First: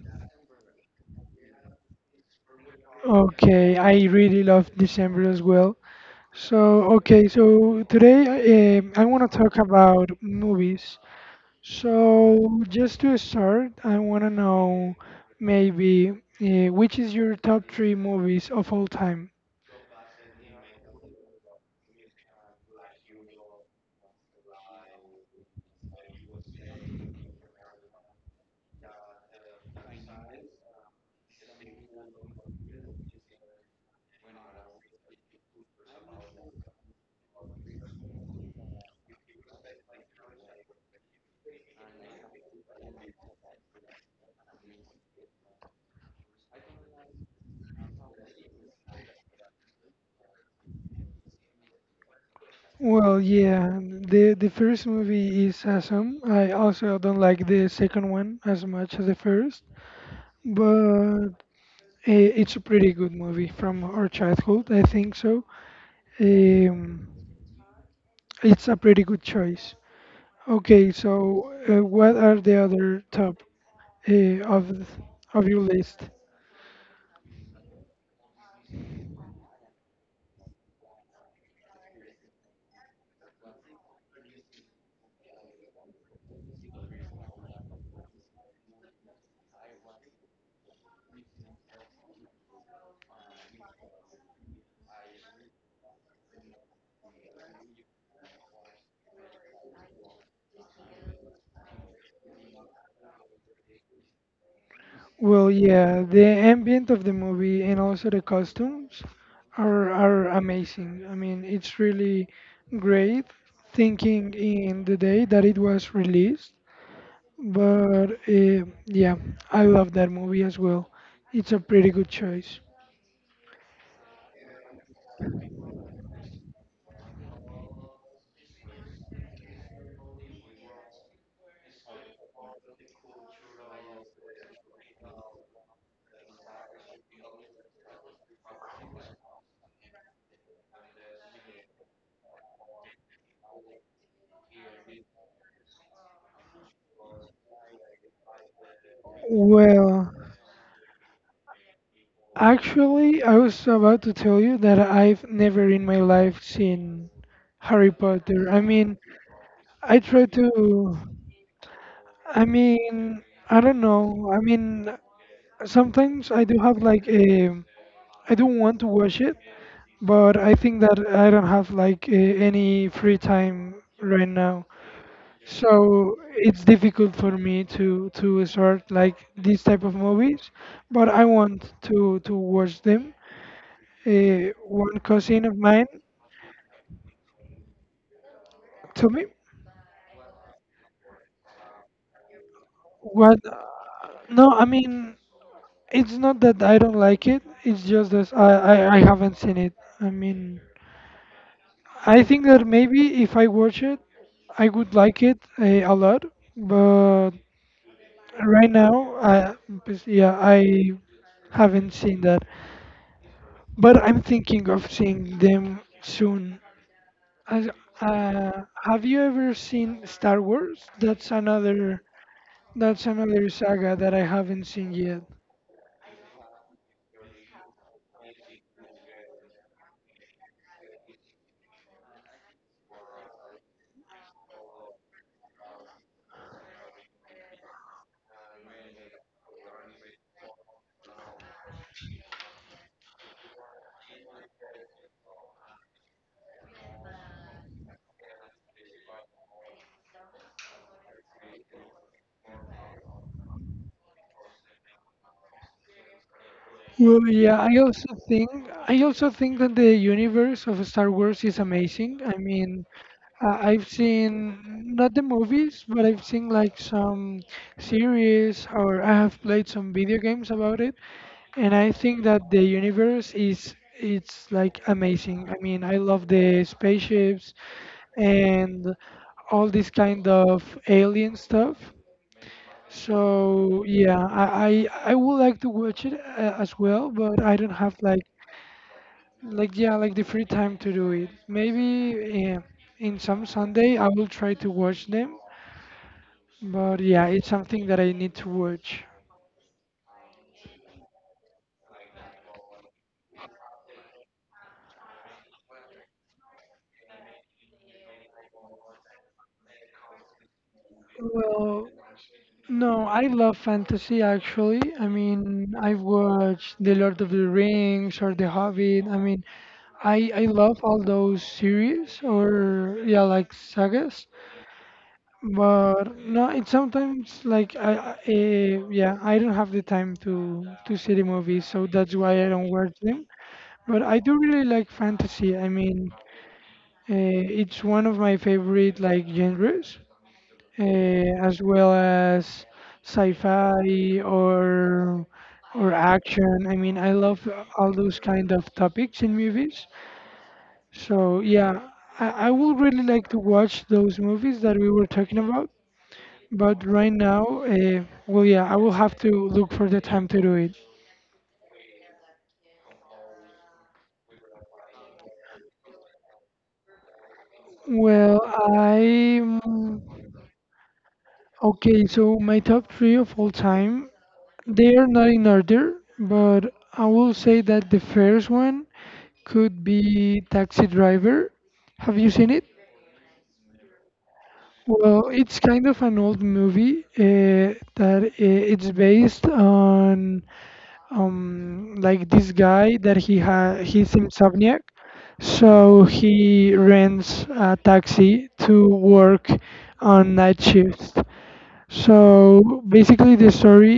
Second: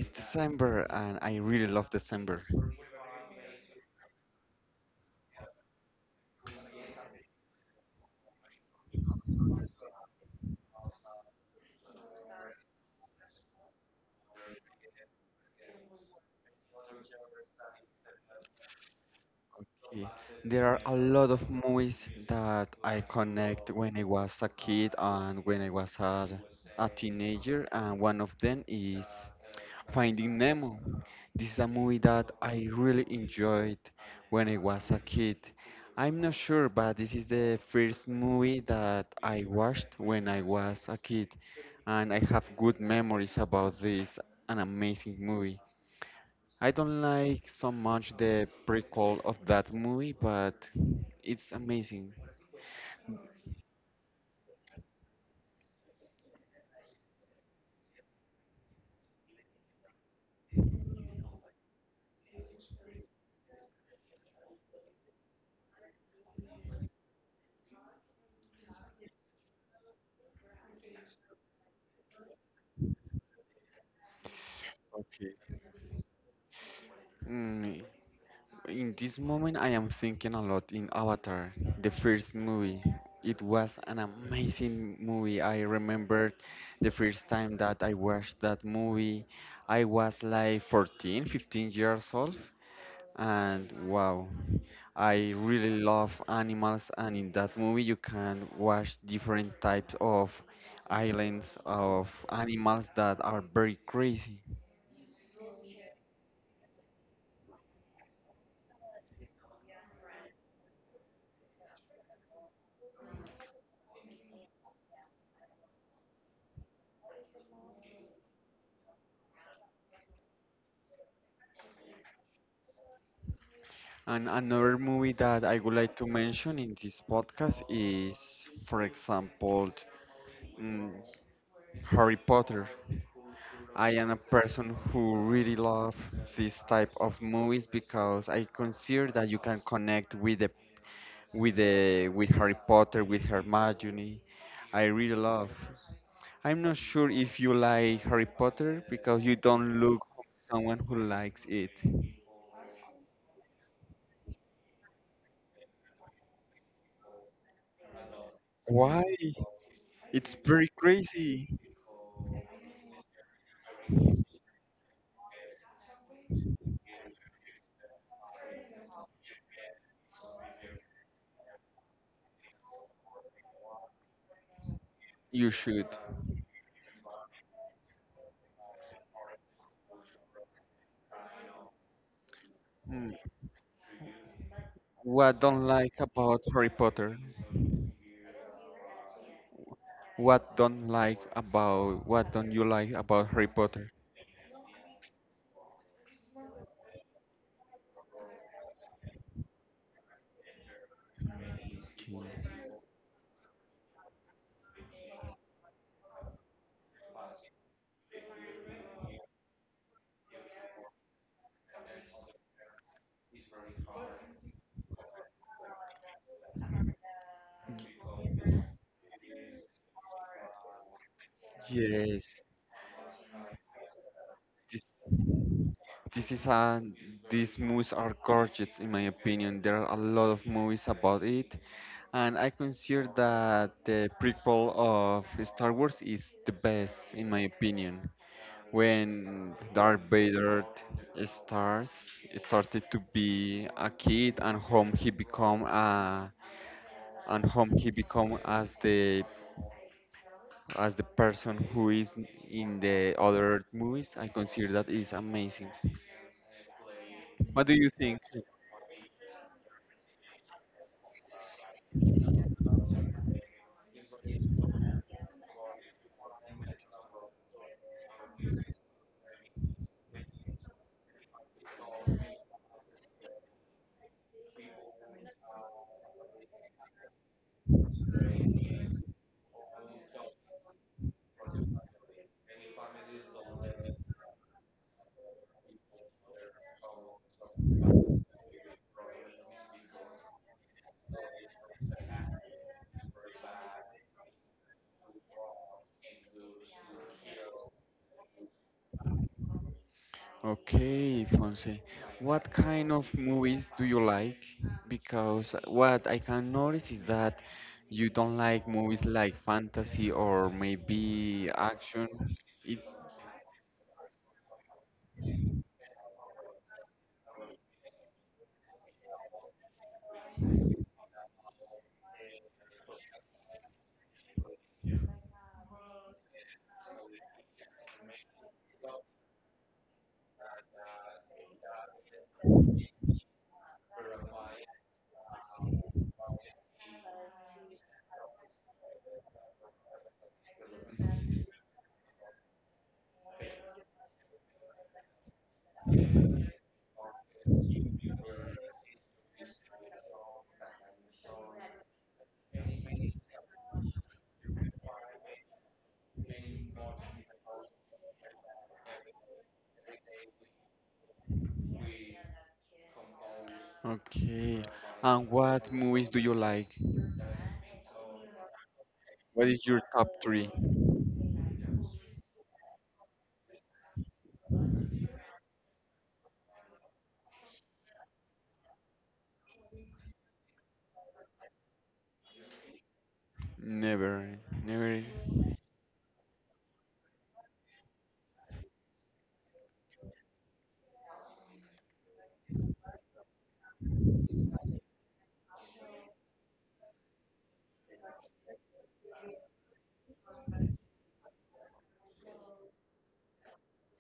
it's December and I really love December. Okay, I really love December as well. So today I want to talk about movies. So, just to start, I want to know maybe which is your top three movies of all time? Eh, There are a lot of movies that I connect when I was a kid and when I was a teenager, and one of them is Finding Nemo. This is a movie that I really enjoyed when I was a kid. I'm not sure, but this is the first movie that I watched when I was a kid, and I have good memories about this an amazing movie. I don't like so much the prequel of that movie, but it's amazing. Well, yeah, the first movie is awesome. I also don't like the second one as much as the first, but it's a pretty good movie from our childhood. I think so. Um, it's a pretty good choice. Okay, so what are the other top of Okay. of your list? Mm, In this moment, I am thinking a lot in Avatar, the first movie. It was an amazing movie. I remember the first time that I watched that movie. I was like 14, 15 years old. And wow, I really love animals. And in that movie, you can watch different types of islands of animals that are very crazy. Well, yeah, the ambient of the movie and also the costumes are amazing. I mean, it's really great thinking in the day that it was released. But yeah, I love that movie as well. It's a pretty good choice. And another movie that I would like to mention in this podcast is, for example, mm, Harry Potter. I am a person who really love this type of movies because I consider that you can connect with the with the with Harry Potter, with Hermione. I really love. I'm not sure if you like Harry Potter because you don't look like Well, someone who likes it. Actually, I was about to tell you that I've never in my life seen Harry Potter. I Why? mean, I try It's very to. crazy. I mean, I don't know. I mean, sometimes I do have like a. I don't want to watch it, but I think that I don't have like a, any free time right now. You should. So it's difficult for me to start like these type of movies, but I want to watch Mm. them. One What cousin don't of like mine about Harry Potter? told me What don't you like about what. Harry Potter? No, I mean, it's not that I don't like it, it's just that I haven't seen it. I mean, I think that maybe if I watch it I would like it a lot, but right now I bes- yeah I haven't seen that, but I'm thinking of seeing them soon. As- have you ever seen Star Wars? That's another. Yes, That's another saga that I haven't this seen yet. this is a these movies are gorgeous in my opinion. There are a lot of movies about it, and I consider that the prequel of Star Wars is the best in my opinion. When Darth Vader starts started to be a kid and whom he become as the person who is in the other movies. I consider that is amazing. Well, yeah, I also think that the universe of Star Wars is amazing. I mean, I've seen not the movies, but I've seen like some series, or I have played some video games about it, and I think that the universe is it's like amazing. I mean, I love the spaceships and all this kind of alien stuff. So yeah, I would like to watch it as well, but I don't have like like the free time to do it. Maybe in some Sunday I will try to watch them, but yeah, it's something that I need to watch. Okay, Fonse, what kind of movies do you like? Because what I can notice is that you don't like movies like fantasy or maybe Well, action. It no, I love fantasy actually. I mean, I've watched The Lord of the Rings or The Hobbit. I mean, I love all those series or yeah like sagas. But no, it's sometimes like yeah, I don't have the time to see the movies, so that's why I don't watch them. But I do really like fantasy. I mean, it's one of my favorite like genres, uh, as well as sci-fi or action. I mean, I love all those kind of topics in movies. So yeah, I would really like to watch those movies that we were talking about. But right now, well, yeah, I will have to look for the time to do it. Okay. And what movies do you like? Well, What I is your top three? okay. So my top three of all time, they are not in order, but I will say that the first one could be Taxi Driver. Have you seen it? Never, never. Well, it's kind of an old movie that it's based on like this guy that he's insomnia. So he rents a taxi to work on night shifts. So basically, the story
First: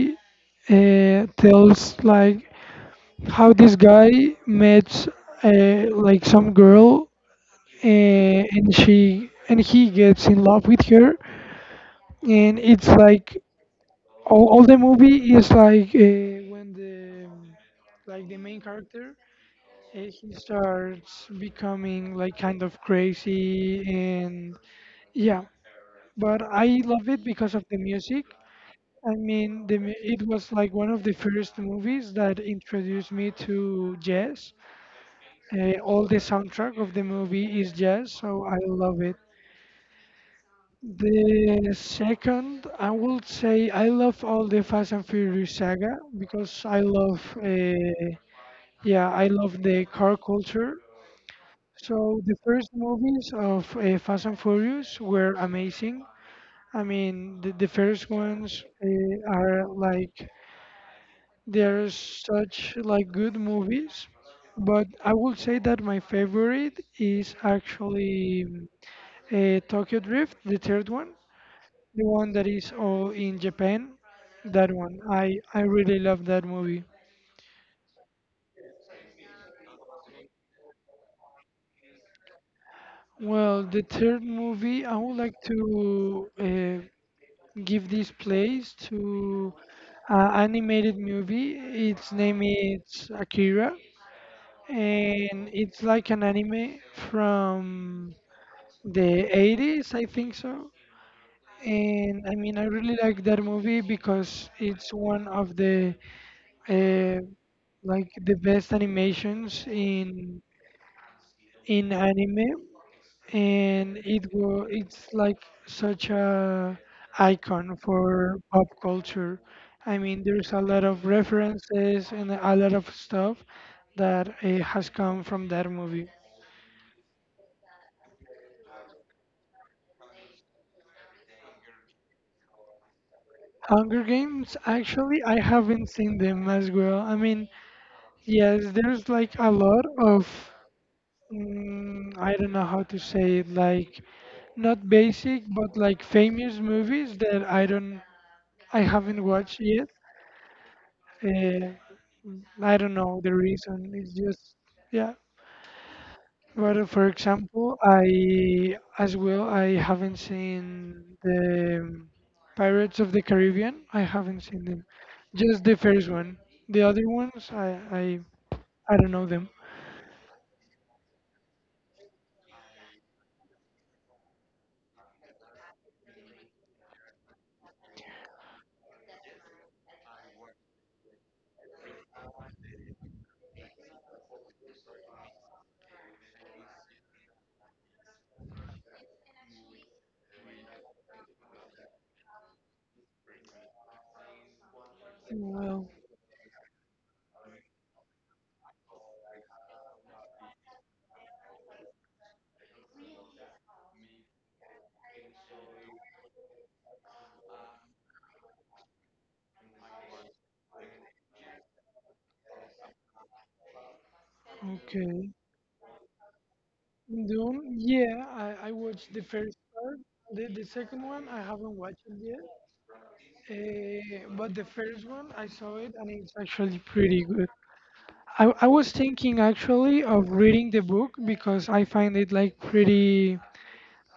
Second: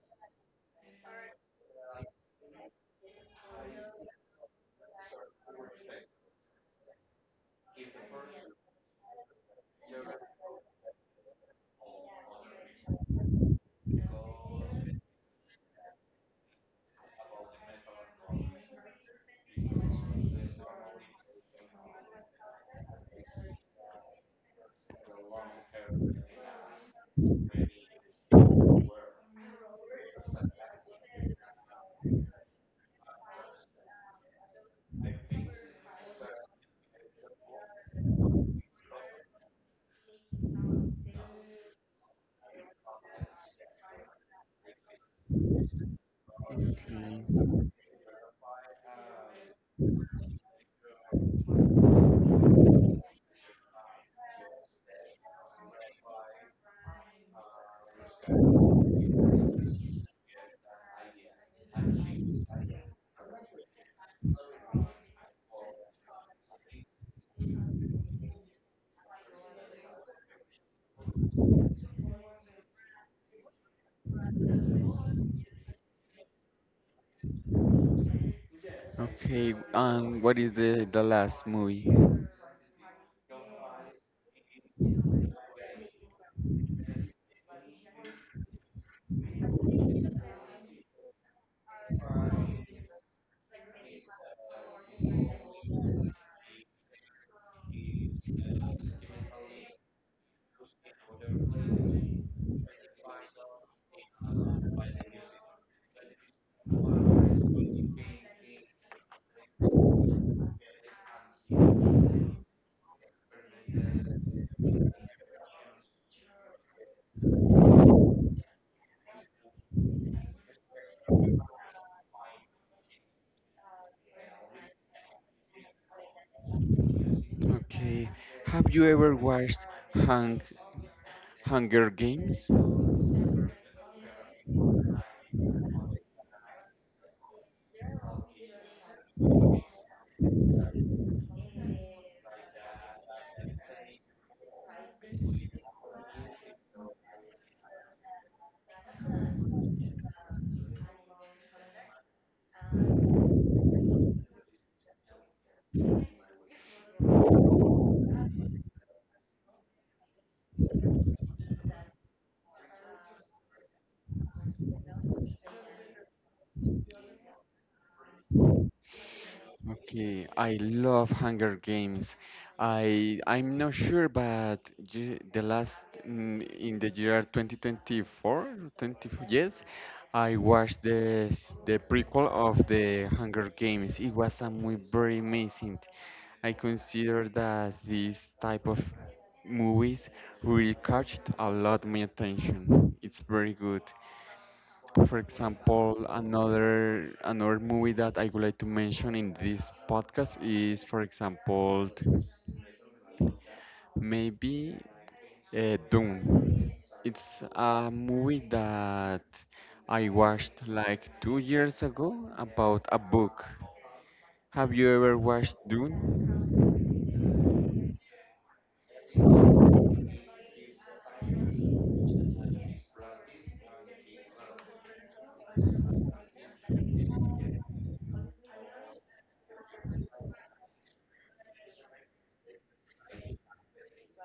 tells like how this guy met like some girl, and she and he gets in love with her, and it's like all the movie is like when the like the main character he starts becoming like kind of crazy and. Yeah, but I love it because of the music. I mean, it was like one of the first movies that introduced me to jazz. All the soundtrack of the movie is jazz, so I love it. The second, I would say I love all the Fast and Furious saga because I love, Okay. Yeah, I love the car culture. So the first movies of Fast and Furious were amazing. I mean, the first ones are like they're such like good movies, but I would say that my favorite is actually Tokyo Drift, the third one, the one that is all in Japan. That one, I really love that movie. Okay, and what is the last movie? Well, the third movie, I would like to give this place to animated movie. Its name is Akira, and it's like an anime from the 80s, I think so. And I mean, I really like that movie because it's one of the uh, like the best animations in anime, and it's like such a icon for pop culture. I mean, there's a lot of references and a lot of stuff that has come from that movie. Okay, have you ever watched Hung Hunger Games? Hunger Games, actually, I haven't seen them as well. I mean, yes, there's like a lot of, I don't know how to say it, like not basic, but like famous movies that I haven't watched yet. Uh, I don't know the reason. It's just, yeah. But for example, I as well I haven't seen the Pirates of the Caribbean. I haven't seen them. Just the first one. The other ones I don't know them. Okay, I love Hunger Games. I'm not sure, but the last in the year 2024, 20, yes, I watched the prequel of the Hunger Games. It was a muy very amazing. I consider that this type of movies really catched a lot my attention. It's very good. For Well, example, another movie that I would like to mention in this podcast is, for example, maybe Dune. It's a movie that I watched like 2 years ago about a book. Have you ever okay. watched Dune? The only, yeah, I watched the first part. The second one I haven't watched it yet. But the first one I saw it and it's actually pretty good. I was thinking actually of reading the book because I find it like pretty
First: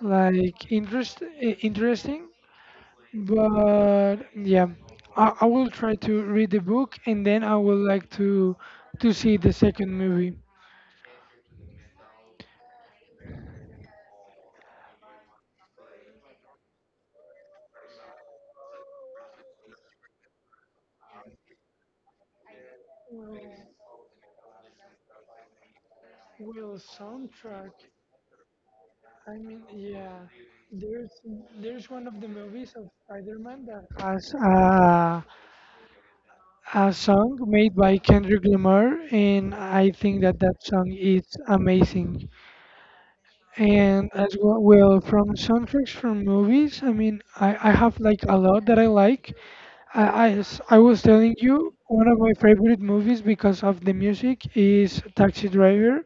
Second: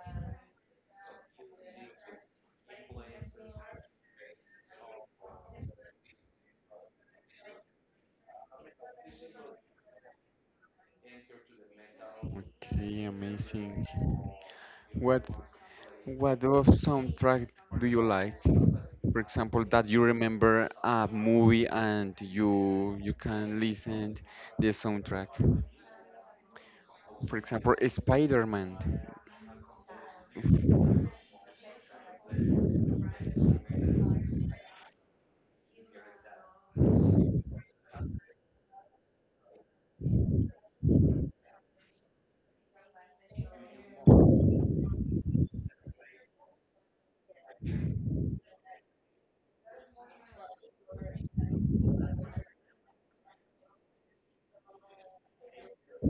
like interesting, but yeah, I will try to read the book and then I would like to see the second movie. Okay, amazing. What what of soundtrack do you like? For example, that you remember a movie and you can well listen the soundtrack. well For example, soundtrack. Spider-Man. I mean, yeah, there's one of the movies of Spider-Man that has a song made by Kendrick Lamar, and I think that that song is amazing. And as well, well, from soundtracks from movies, I mean, I have like a lot that I like. I was telling you, one of my favorite movies because of the music is Taxi Driver.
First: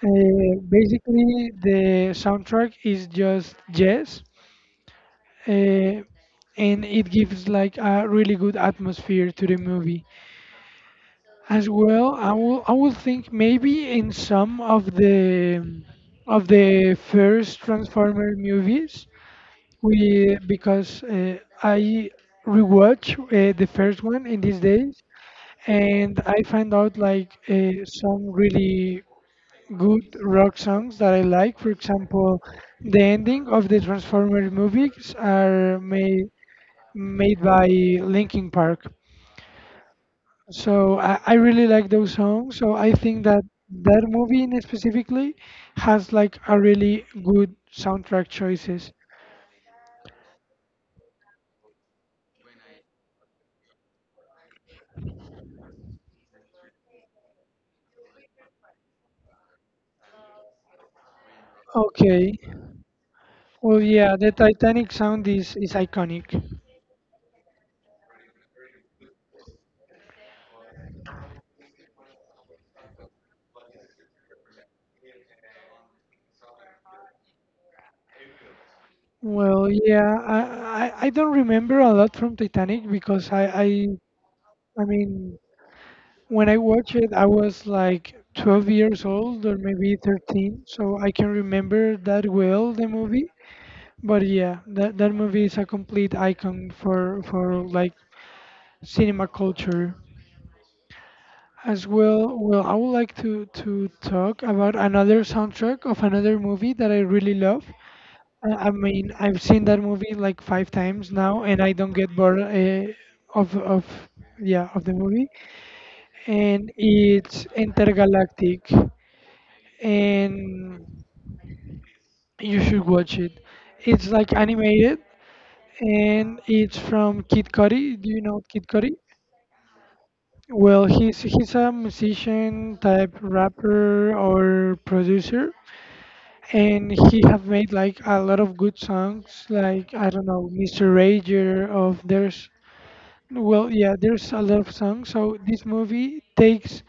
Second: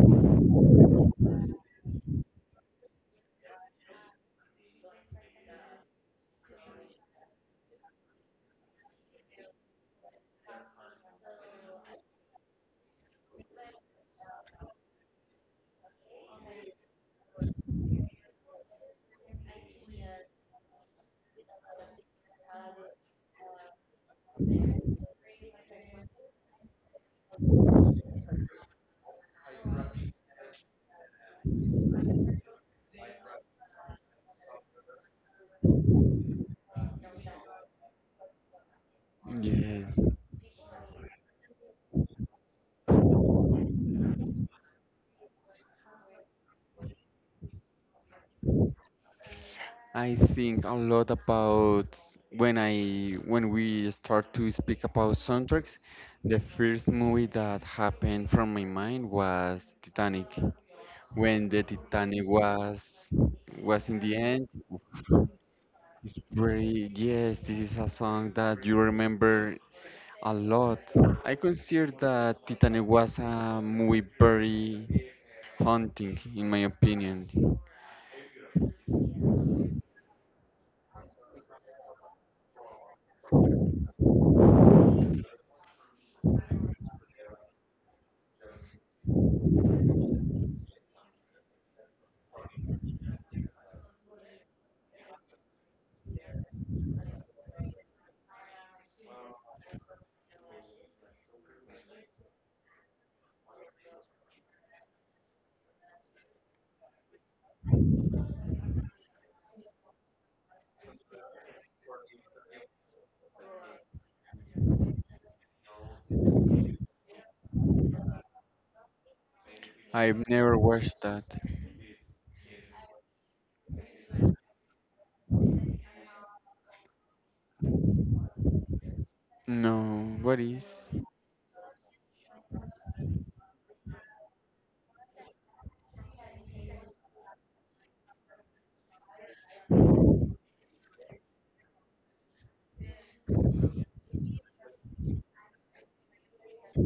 Basically, the soundtrack is just jazz, uh, and it gives like a really good atmosphere to the movie. As well, I will think maybe in some of the first Transformer movies. We Because I rewatch the first one in these days, and I find out like some really good rock songs that I like. For example, the ending of the Transformers movies are made by Linkin Park. Yes, So I really like those songs. So I think that that movie in specifically has like a really good soundtrack choices. I think a lot about when we start to speak about soundtracks. The first movie that happened from my mind was Titanic. When the Titanic Okay. Well, was in the yeah, the end. Titanic sound is It's iconic. very yes, this is a song that you remember a lot. I consider that Titanic was a movie very haunting in my opinion. Well, yeah, I don't remember a lot from Titanic because I mean when I watched it I was like 12 years old or maybe 13, so I can remember that well the movie. But yeah, that movie is a complete icon for like cinema culture. As well, well, I would like to talk about another soundtrack of another movie that I really love. I mean, I've seen that movie like five times now, and I don't get bored of yeah of the movie. And it's intergalactic, I've never and watched that. you should watch it. It's like animated, and it's from Kid Cudi. Do you know Kid Cudi? No, what is? Well, he's a musician type rapper or producer, and he have made like a lot of good songs, like I don't know, Mr. Rager of there's. Well, yeah, there's a lot of songs. So this movie takes,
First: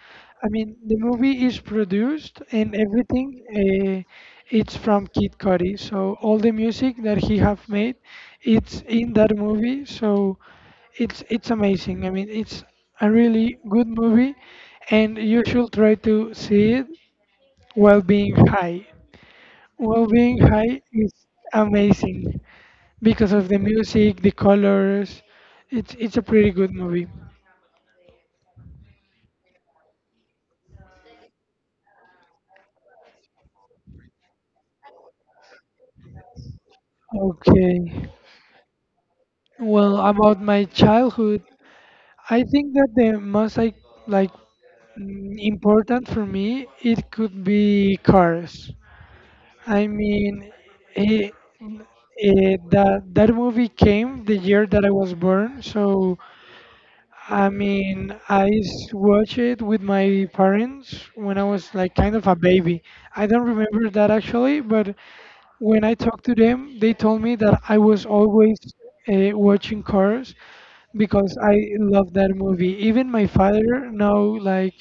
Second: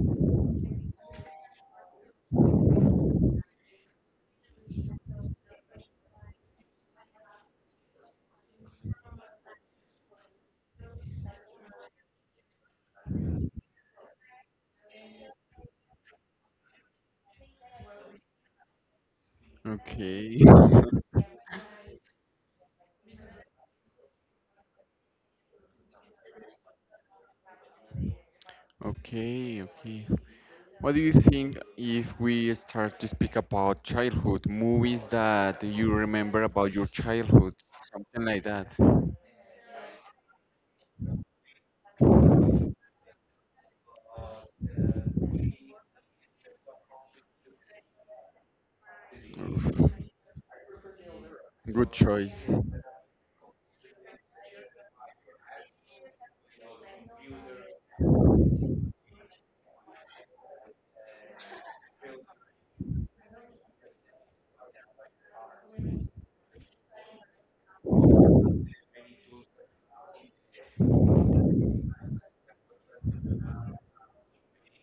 I mean, the movie is produced and everything. It's from Kid Cudi. So all the music that he have made, it's in that movie. So it's amazing. I mean, it's a really good movie, and you should try to see it while being high. While being Okay. high is amazing because of the music, the colors. It's a pretty good movie. Okay, okay. What do you think if we start to speak about childhood, movies that you remember about your childhood, Okay. something like that? Well, about my childhood, I think that the most like important for me it could be Cars. I Oof. mean, it, Good choice. That that movie came the year that I was born, so I mean, watched it with my parents when I was like kind of a baby. I don't remember that actually, but when I talked to them, they told me that I was always watching Cars because I love that movie. Even my father know like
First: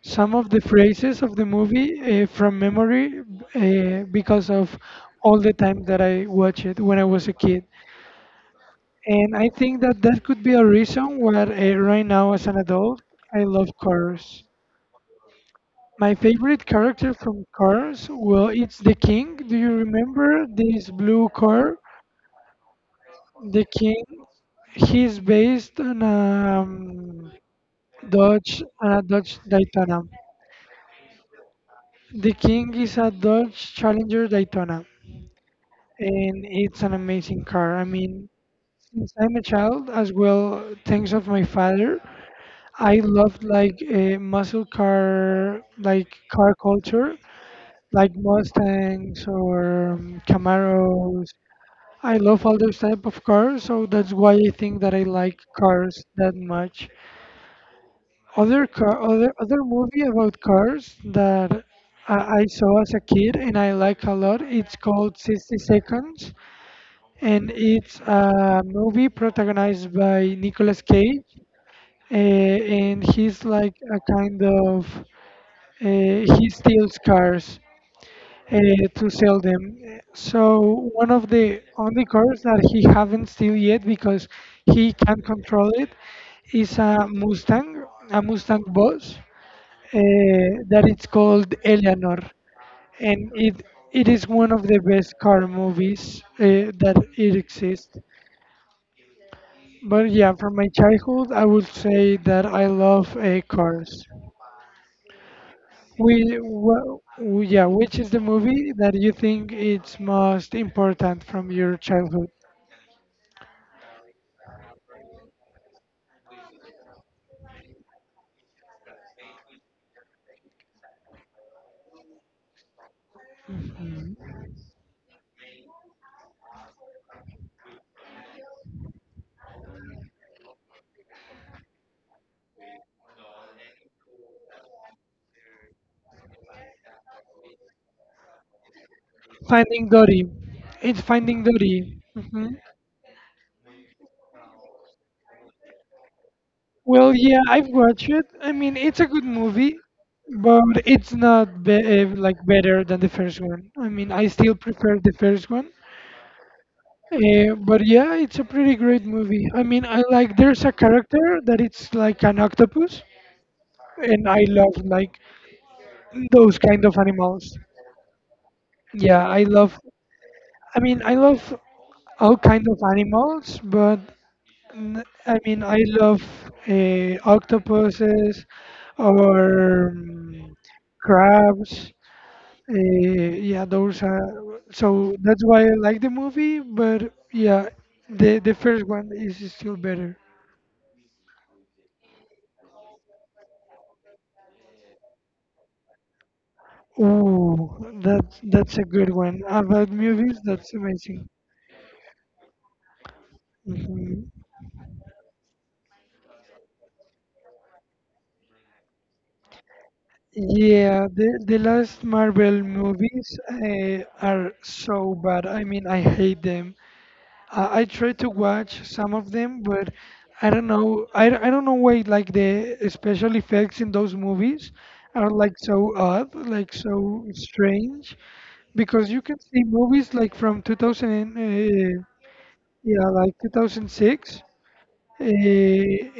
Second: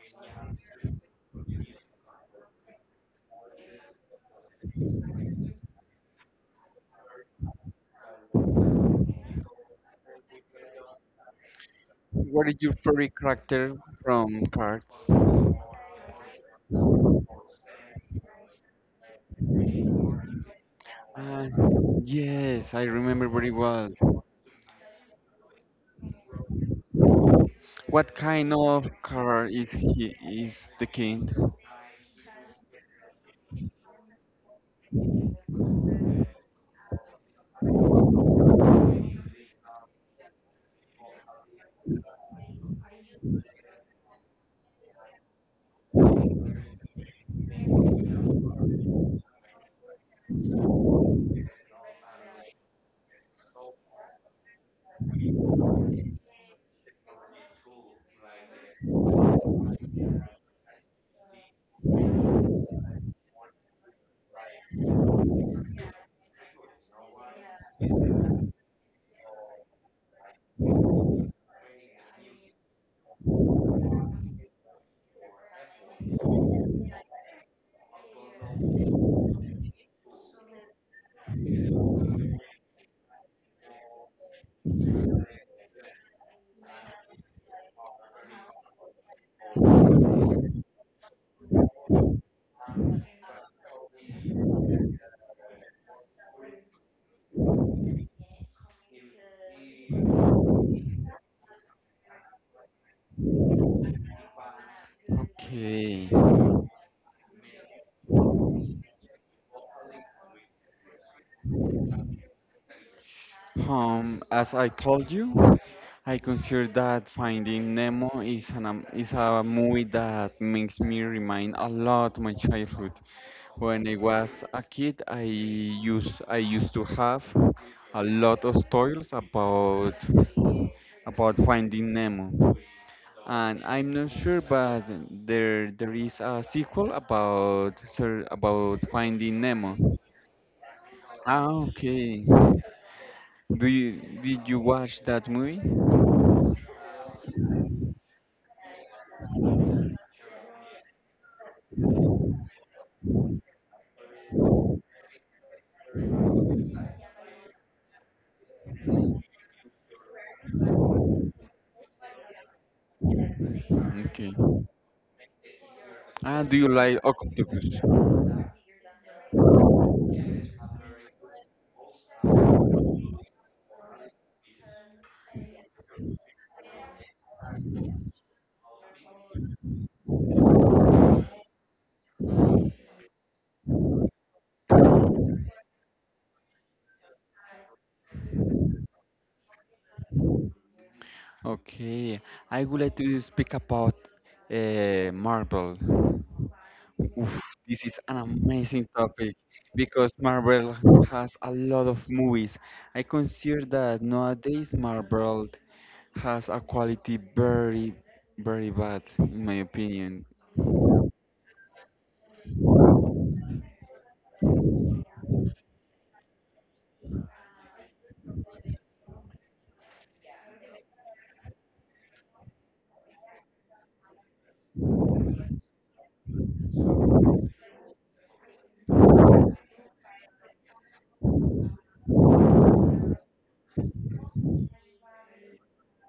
some of the phrases of the movie from memory because of all the time that I watch it when I was a kid. And I think that that could be a reason why right now as What an is your adult favorite I love character Cars. from Cards? My favorite character from Cars, well, it's the King. Do you remember this blue Uh, car? yes, I remember very The well. King. He's based on What kind Dodge of and a Dodge car is Daytona. he is the king? The King is a Dodge Challenger Daytona, and it's an amazing car. I mean, since I'm a child, as well, thanks of my father, I loved like a muscle car, like car culture, like Mustangs or Camaros. I love all those type of cars, so that's why I think that I like cars that much. Other car, other movie about cars that I saw as a kid and I like a lot. It's called 60 Seconds, and it's a movie protagonized by Nicolas Cage, and he's like a kind of he steals cars uh, to sell them. So one of the only cars that he haven't steal yet because he can't control it is a Mustang Boss uh, that it's called Eleanor, and it is one of the best car movies that it exists. But yeah, from my childhood, I would say that I love cars. Okay. We, wha- w yeah, which is the movie that you think it's most important from your childhood? As I told you, I consider that Finding Nemo is is a movie that makes me remind a lot my childhood. When I was a kid, I used to have a lot of stories about Finding Nemo, and I'm not sure, but there is a sequel about Finding Nemo. Finding Dory. It's Finding Ah, Dory. okay. Mm-hmm. Do you did you watch that movie? Well, yeah, I've watched it. I mean, it's a good movie, but it's not be like better than the first one. I mean, I still prefer the first one. But yeah, it's a pretty great movie. I mean, I like there's a character that it's like an octopus, and Okay. I love like Ah, those do you kind of like animals. octopus? Yeah, I love. I mean, I love all kind of animals, but I mean, I love octopuses or crabs. Yeah, those are. So that's why I like the movie. But yeah, the first one is still better. Okay. I would like to speak about Marvel. Oof, this Ooh, is an that's a amazing good topic one. About because movies, that's Marvel amazing. has a lot of movies. I consider that hmm nowadays Marvel has a quality very, very bad, in my opinion. Yeah, the last Marvel movies are so bad. I mean, I hate them. I try to watch some of them, but I don't know. I don't know why like the special effects in those movies are like so odd, like so strange, because you can see movies like from 2000, and, uh, yeah, like 2006. Uh,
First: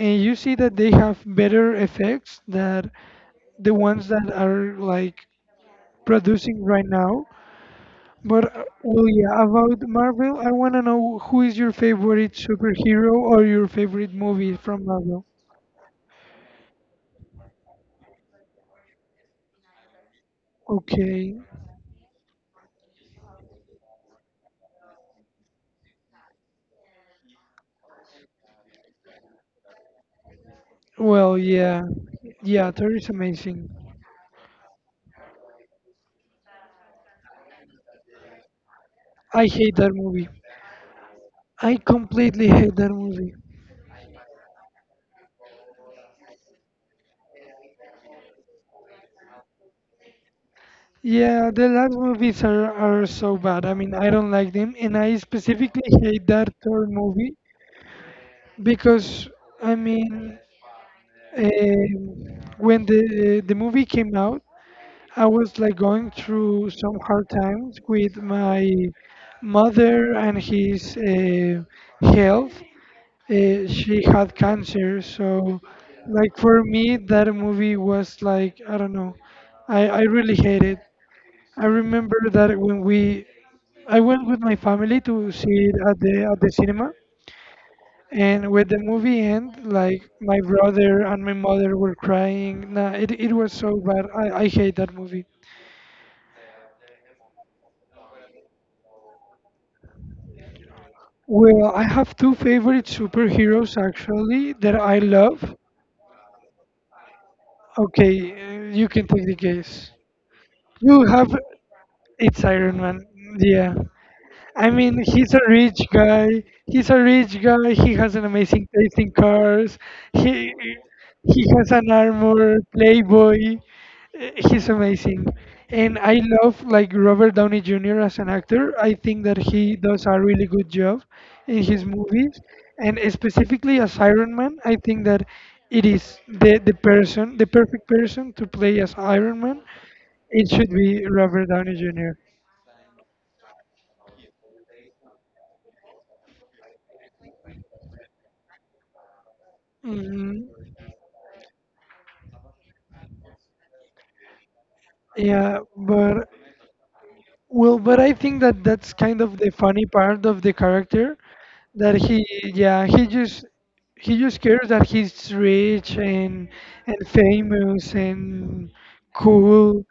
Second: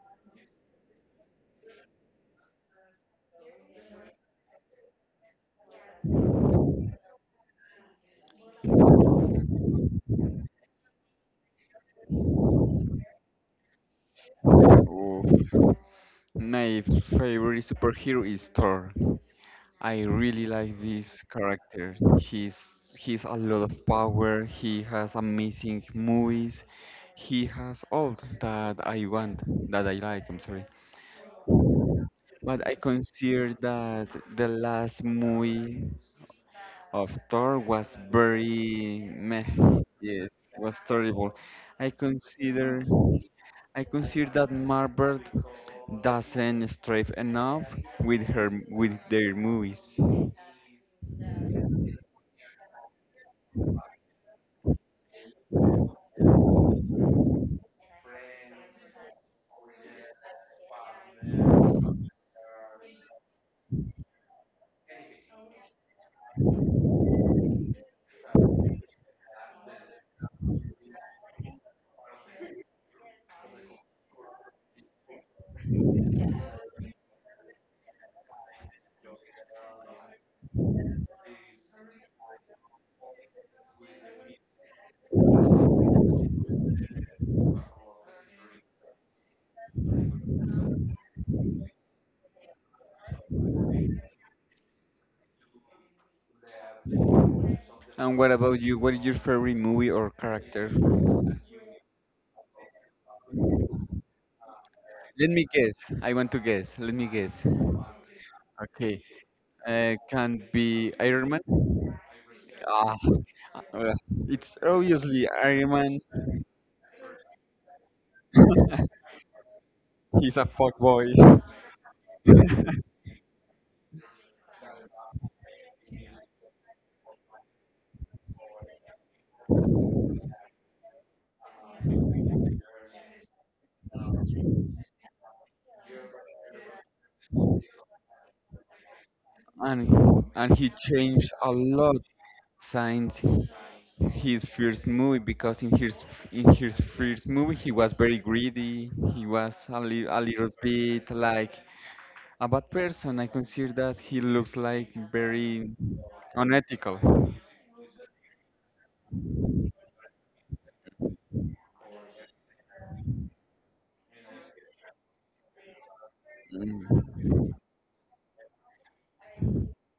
and you see that they have better effects than the ones that are like producing right now. But well, yeah, about Marvel, I want to know who is your favorite superhero or your favorite movie from Marvel. Oof. My favorite superhero is Thor. I really like this Okay. character. He's a lot of power. He has amazing movies. He has all that I want, that I like. I'm sorry, Well, yeah. but I Yeah, Thor is consider amazing. that the last movie of Thor was very meh. I hate that Yes, movie. was terrible. I I completely consider hate that movie. I consider that Marvel doesn't strive enough with their movies. Yeah, the last movies are so bad. I mean, I don't like them, and I specifically hate that Thor movie because I mean, when the movie came out, I was like going through some hard times with my mother and his health. She had cancer, so like for me, that movie was like I don't know. I really hate it. I remember that when we I went with my family to see it at the cinema, and when the movie end, like my brother and my mother were crying. Nah, it was so bad. I hate that movie. And what about you? What is your favorite movie or character? Well, I have two favorite superheroes actually that I Let me love. guess. I want to guess. Let me guess. Okay, you Okay. can take the guess. Can be You Iron have Man. it's Iron Ah, Man. Yeah. uh, it's I mean, obviously he's a Iron rich Man. guy. He's a rich guy. He has an amazing taste in cars. He's a He fuck boy. he has an armor, Playboy. He's amazing, and I love like Robert Downey Jr. as an actor. I think that he does a really good job in his movies, and specifically as Iron Man. I think that it is the person, the perfect person to play as Iron Man. and It and he should be changed a Robert Downey lot junior. since his first movie because in his first movie he was very greedy. He was a little Mhm. bit like a bad person, I consider that he looks like very Yeah, but unethical. well, but I think that that's kind of the funny part of the character that he, yeah, he just cares that he's rich and Mm. famous and cool.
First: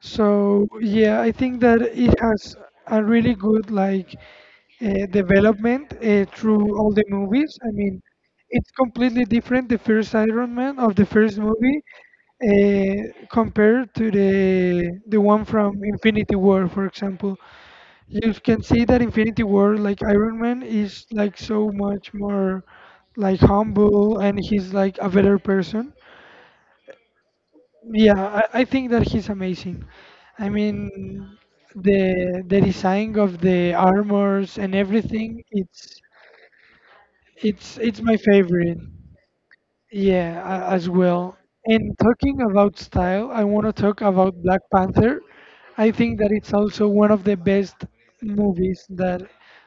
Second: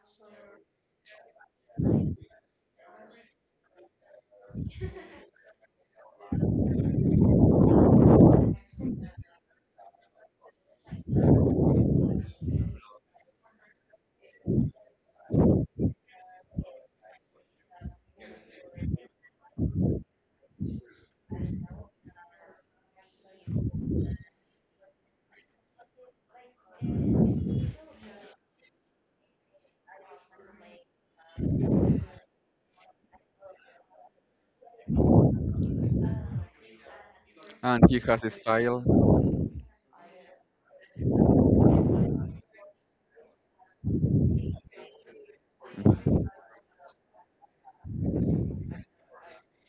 So yeah, I think that it has a really good like development through all the movies. I mean, it's completely different the first Iron Man of the first movie compared to the one from Infinity War, for example. You can see that Infinity War, like Iron Man, is like so much more like humble and he's like a better person. Yeah, I think that he's amazing. I mean, the design of the armors and everything, it's it's And he it's my has a favorite. style. Yeah, as well. And talking about style, I want to talk about Black Panther. I think that it's also one of the best movies that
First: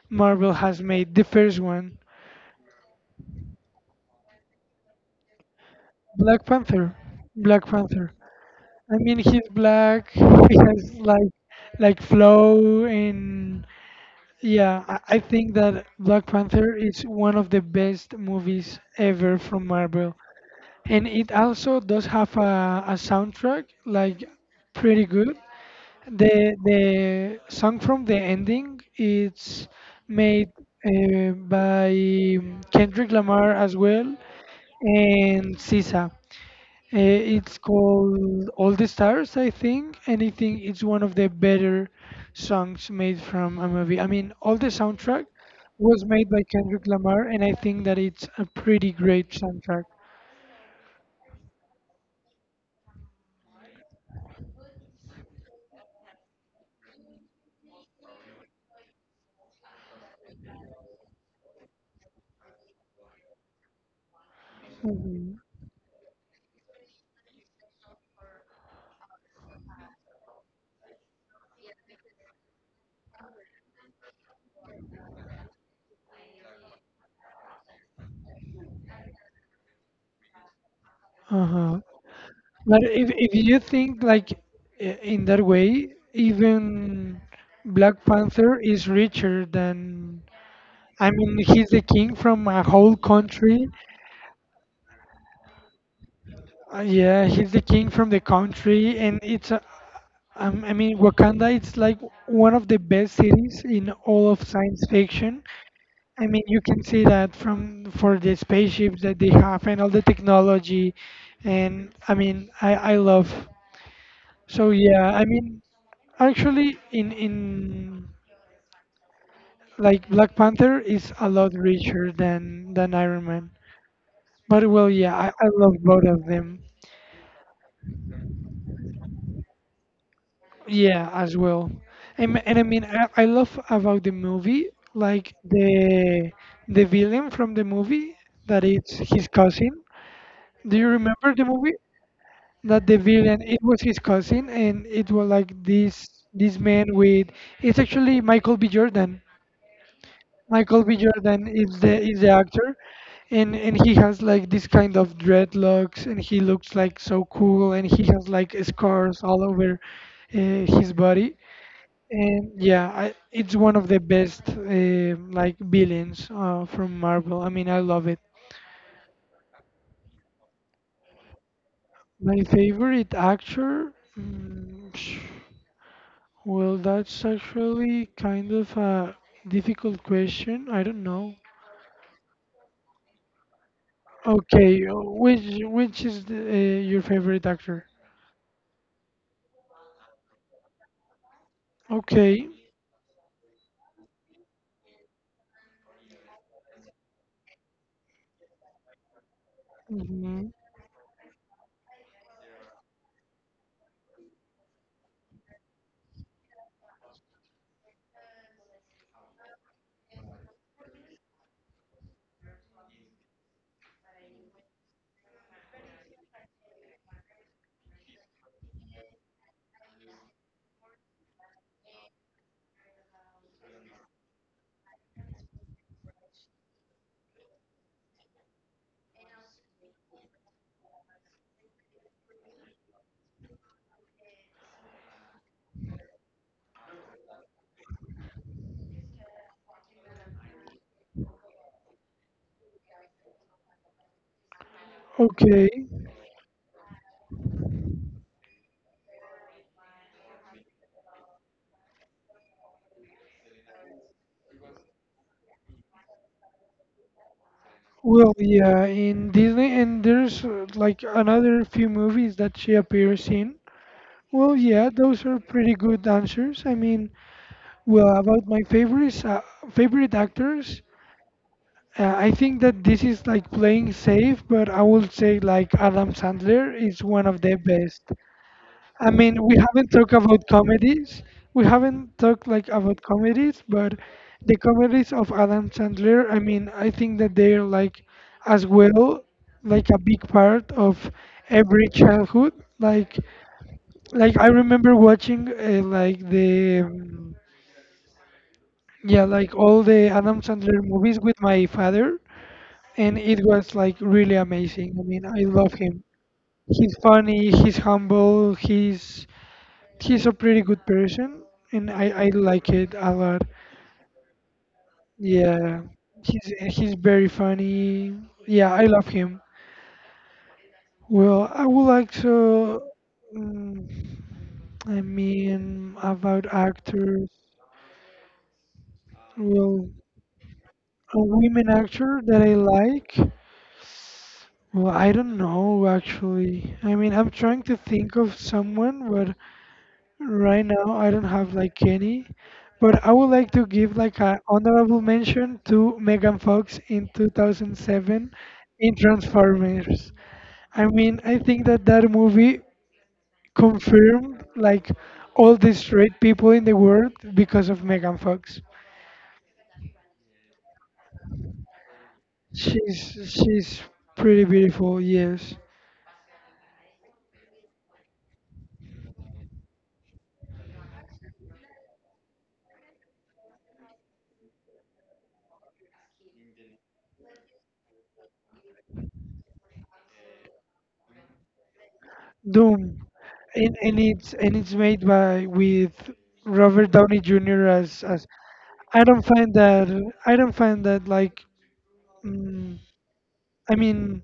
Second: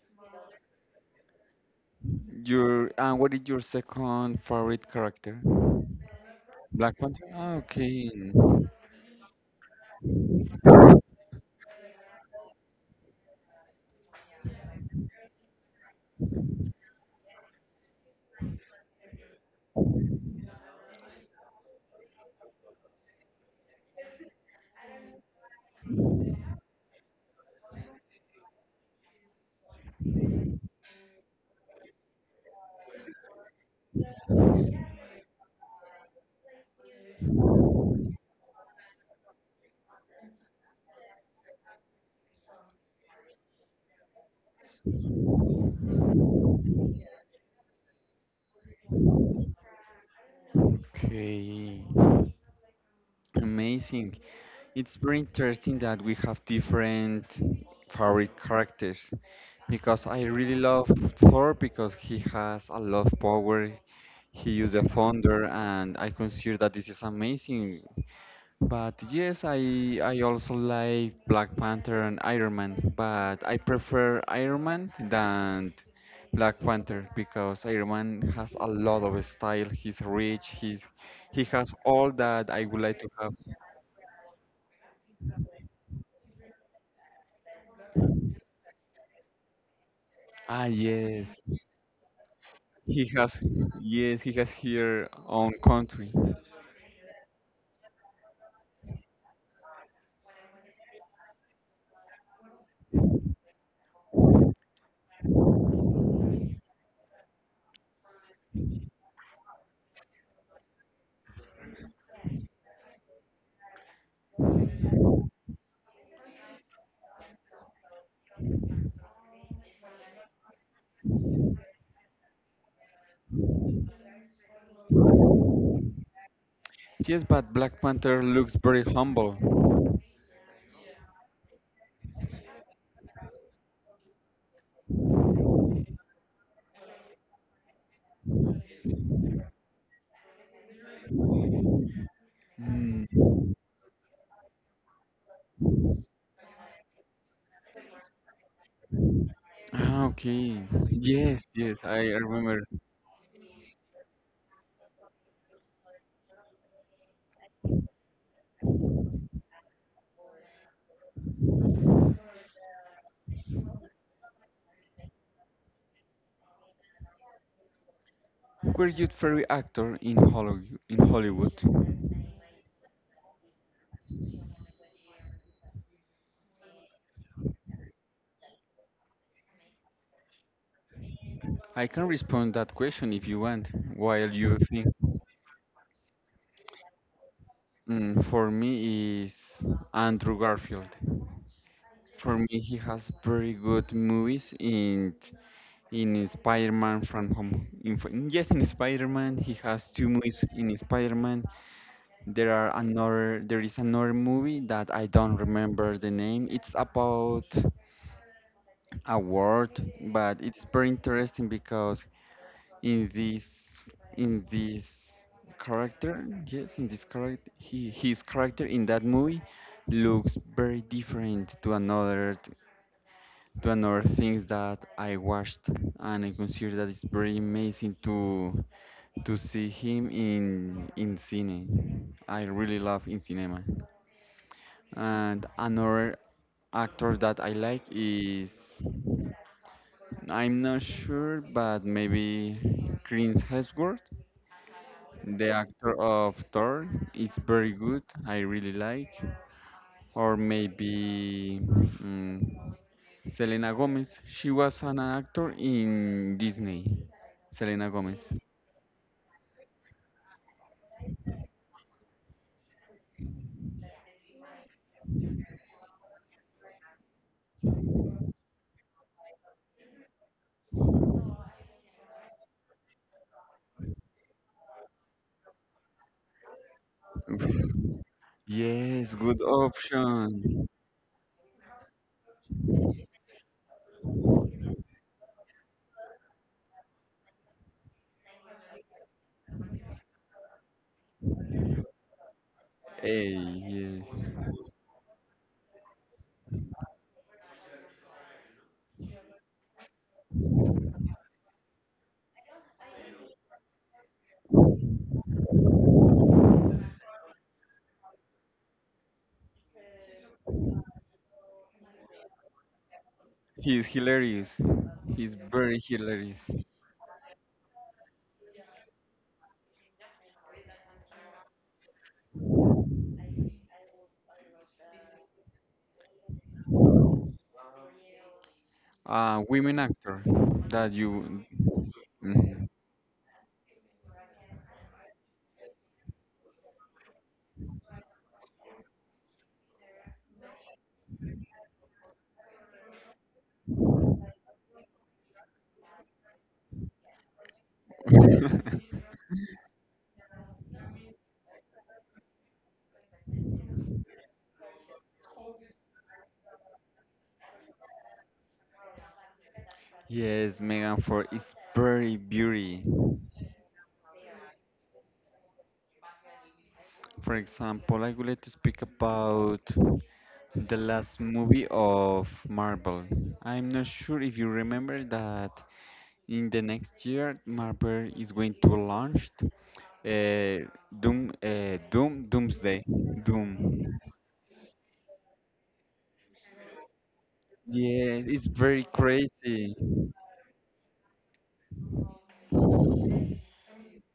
Marvel has made. The first one, Your and what is your second favorite character? Black Panther. Black Panther? Ah, Black Panther. okay. I mean, he's black. He has like flow and yeah, I think that Black Panther is one of the best movies ever from Marvel. And it also does have a soundtrack like pretty good. The song from the ending it's made by Kendrick Lamar as well and SZA. It's called All the Stars, I think, and I think it's one of the better songs made from a movie. I mean, all the soundtrack was made by Kendrick Lamar, and I think that it's a pretty great soundtrack. Okay. Amazing. It's very interesting that we have different favorite characters because I really love Thor because he has a lot of power. He uses Mhm. thunder, and I consider that this is amazing. But yes, I also like Black Panther and Iron Man, but I prefer Iron Man than Black Panther because Iron Man has a lot of style. He's rich. He has Uh-huh. all that I But would like if, to if have. you think like in that way, even Black Panther is richer than. Ah I mean, he's the king from a whole he has country. yes he has here own country. Yeah, he's the king from the country, and it's. A, I mean, Wakanda. It's like one of the best cities in all of science fiction. I mean, you can see that from for the spaceships that they have and all the technology, and I mean, I love. So yeah, I mean. Actually, in like Black Panther is a lot richer than Iron Man. But well, yeah, I love both of them. Yes, but Black Panther looks very humble. Yeah, as well. And I mean, I love about the movie like the villain from the movie that it's his cousin. Do you remember the movie? That the Mm. villain it was his cousin and it was like this man with it's actually Michael B. Jordan. Ah, okay. Michael B. Jordan Yes, yes, I is the remember. actor, and he has like this kind of dreadlocks, and he looks like so cool, and he has like scars all over uh, his body, and yeah, it's one of the best like villains from Marvel. I mean, I love it. Were you favorite actor in Hollywood? In Hollywood? My favorite actor. Mm, sh- well, that's actually kind of a difficult question. I don't know. I can respond that question if you want, while you Okay, think. Which is the, your favorite actor? For me is Andrew Garfield. For Okay. me, he has very good movies in Spider-Man from Home. Yes, in Spider-Man, he has two movies hmm in Spider-Man. There are another. There is another movie that I don't remember the name. It's about. Award, but it's very interesting because in this in this character, yes, in this character, he, his character in that movie looks very different to another things that I watched, and I consider that it's very amazing to see him in cine. I really love in cinema, and another actor that I like is I'm not sure, but maybe Chris Hemsworth, the Okay. actor of Thor, is very good. I really like. Or maybe Selena Gomez. She was an actor in Disney. Selena Well, Gomez. yeah, in Disney, and there's like another few movies that she appears in. Well, yeah, those are pretty good answers. I mean, well, about my favorites, favorite actors, I think that this is like playing safe, but I would say like Adam Sandler is one of the best. I Yes, mean, good we haven't talked about option. comedies. We haven't talked like about comedies, but the comedies of Adam Sandler, I mean, I think that they're like as well like a big part of every childhood. Like, Hey, like yes. I remember watching like the yeah, like all the Adam Sandler movies with my father, and it was like really amazing. I mean, I love him. He's funny, he's humble, he's a pretty good person, and I like it a lot. He's hilarious. He's Yeah, very hilarious. He's very funny. Yeah, I love him. Well, I would like to. mm, I mean, about actors. Women Well, actor that a you. women actor that I Mhm. like. Well, I don't know actually. I mean, I'm trying to think of someone, but right now, I don't have like any, but I would like to give like an honorable mention to Megan Fox in 2007 in Transformers. I mean, I think that that movie confirmed like all the straight people in the world because of Megan Fox. Yes, Megan, for its very beauty. She's pretty beautiful, yes. For example, I would like to speak about the last movie of Marvel. I'm not sure if you remember that in the next year Marvel is going to launch Doom, Doomsday, Doom, Doom. And it's made by with Robert Downey Jr. As Yeah, it's very I don't find crazy. that I don't find that like Mm, I mean,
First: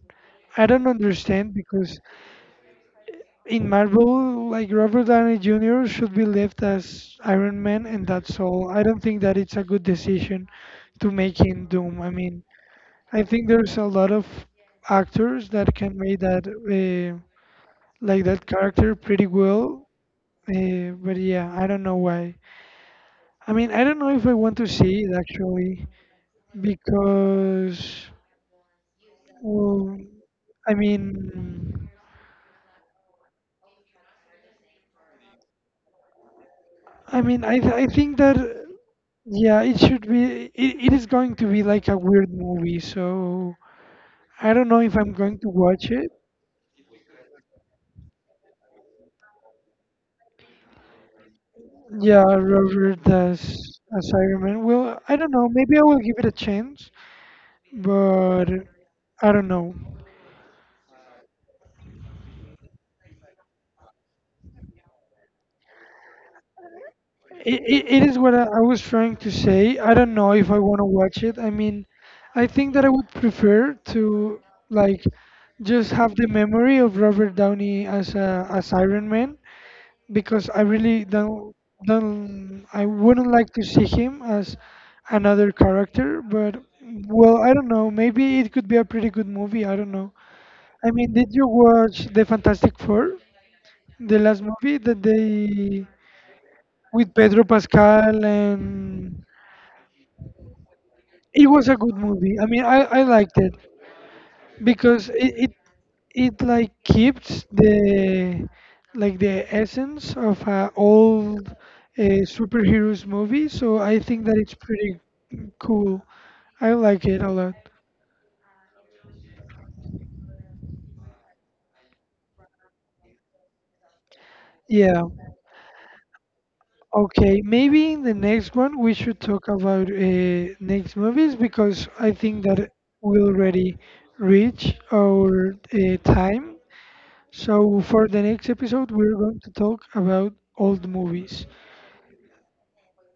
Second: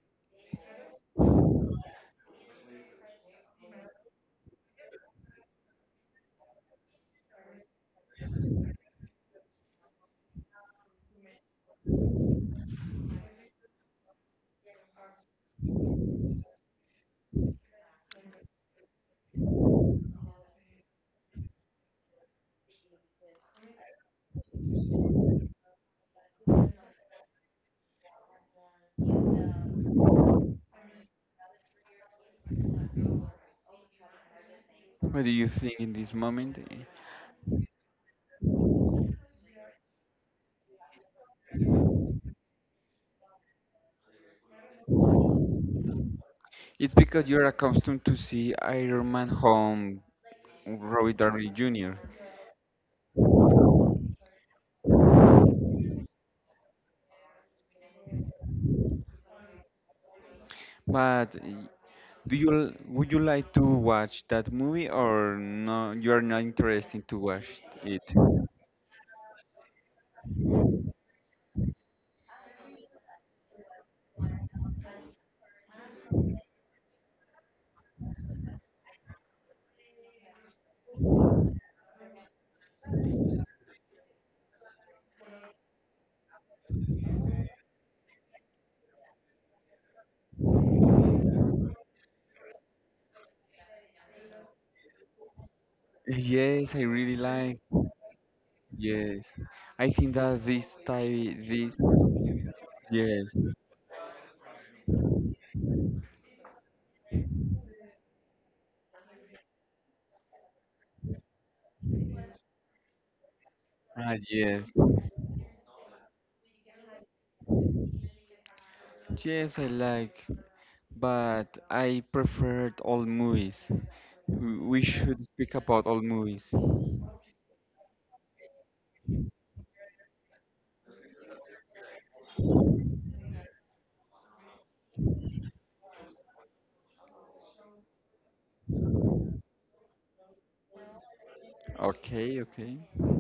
I don't understand because in Marvel, like Robert Downey Jr. should be left as Iron Man, and that's all. I don't think that it's a good decision to make him Doom. I mean, I think there's a lot of actors that can make that like that character pretty well. But yeah, I don't know why. I mean, I don't know if I want to see it actually because, well, I mean. What do you think in this moment? I mean, I think that yeah, it should be it is going to be like a weird movie, so I don't know if I'm going to watch it. It's because you're accustomed to see Iron Man home, Robbie Downey Jr. Yeah, Robert as Iron Man. Well, I don't know. Maybe I will give it a chance, but I don't know. But do you would you like to watch that movie or no? You are not interested to watch it. It is what I was trying to say. I don't know if I want to watch it. I mean, I think that I would prefer to like just have the memory of Robert Downey as as Iron Man because I really don't I wouldn't like to see him as another character, but well, I don't know. Maybe it could be a pretty good movie. I don't know. I mean, did you watch the Fantastic Four, the last movie that they Yes, I really with Pedro like. Pascal Yes, and I think that this type, it was this. a good movie. I mean, I liked Yes, it. Because it like keeps the like the essence of old superheroes movie, so I ah, think that it's yes, pretty cool. I like it a lot. yes, I like. But I preferred all movies. We Yeah, should speak about all movies. okay, maybe in the next one we should talk about next movies because I think that we already reach our time, so for the next episode we're going to talk about old movies. Okay, okay.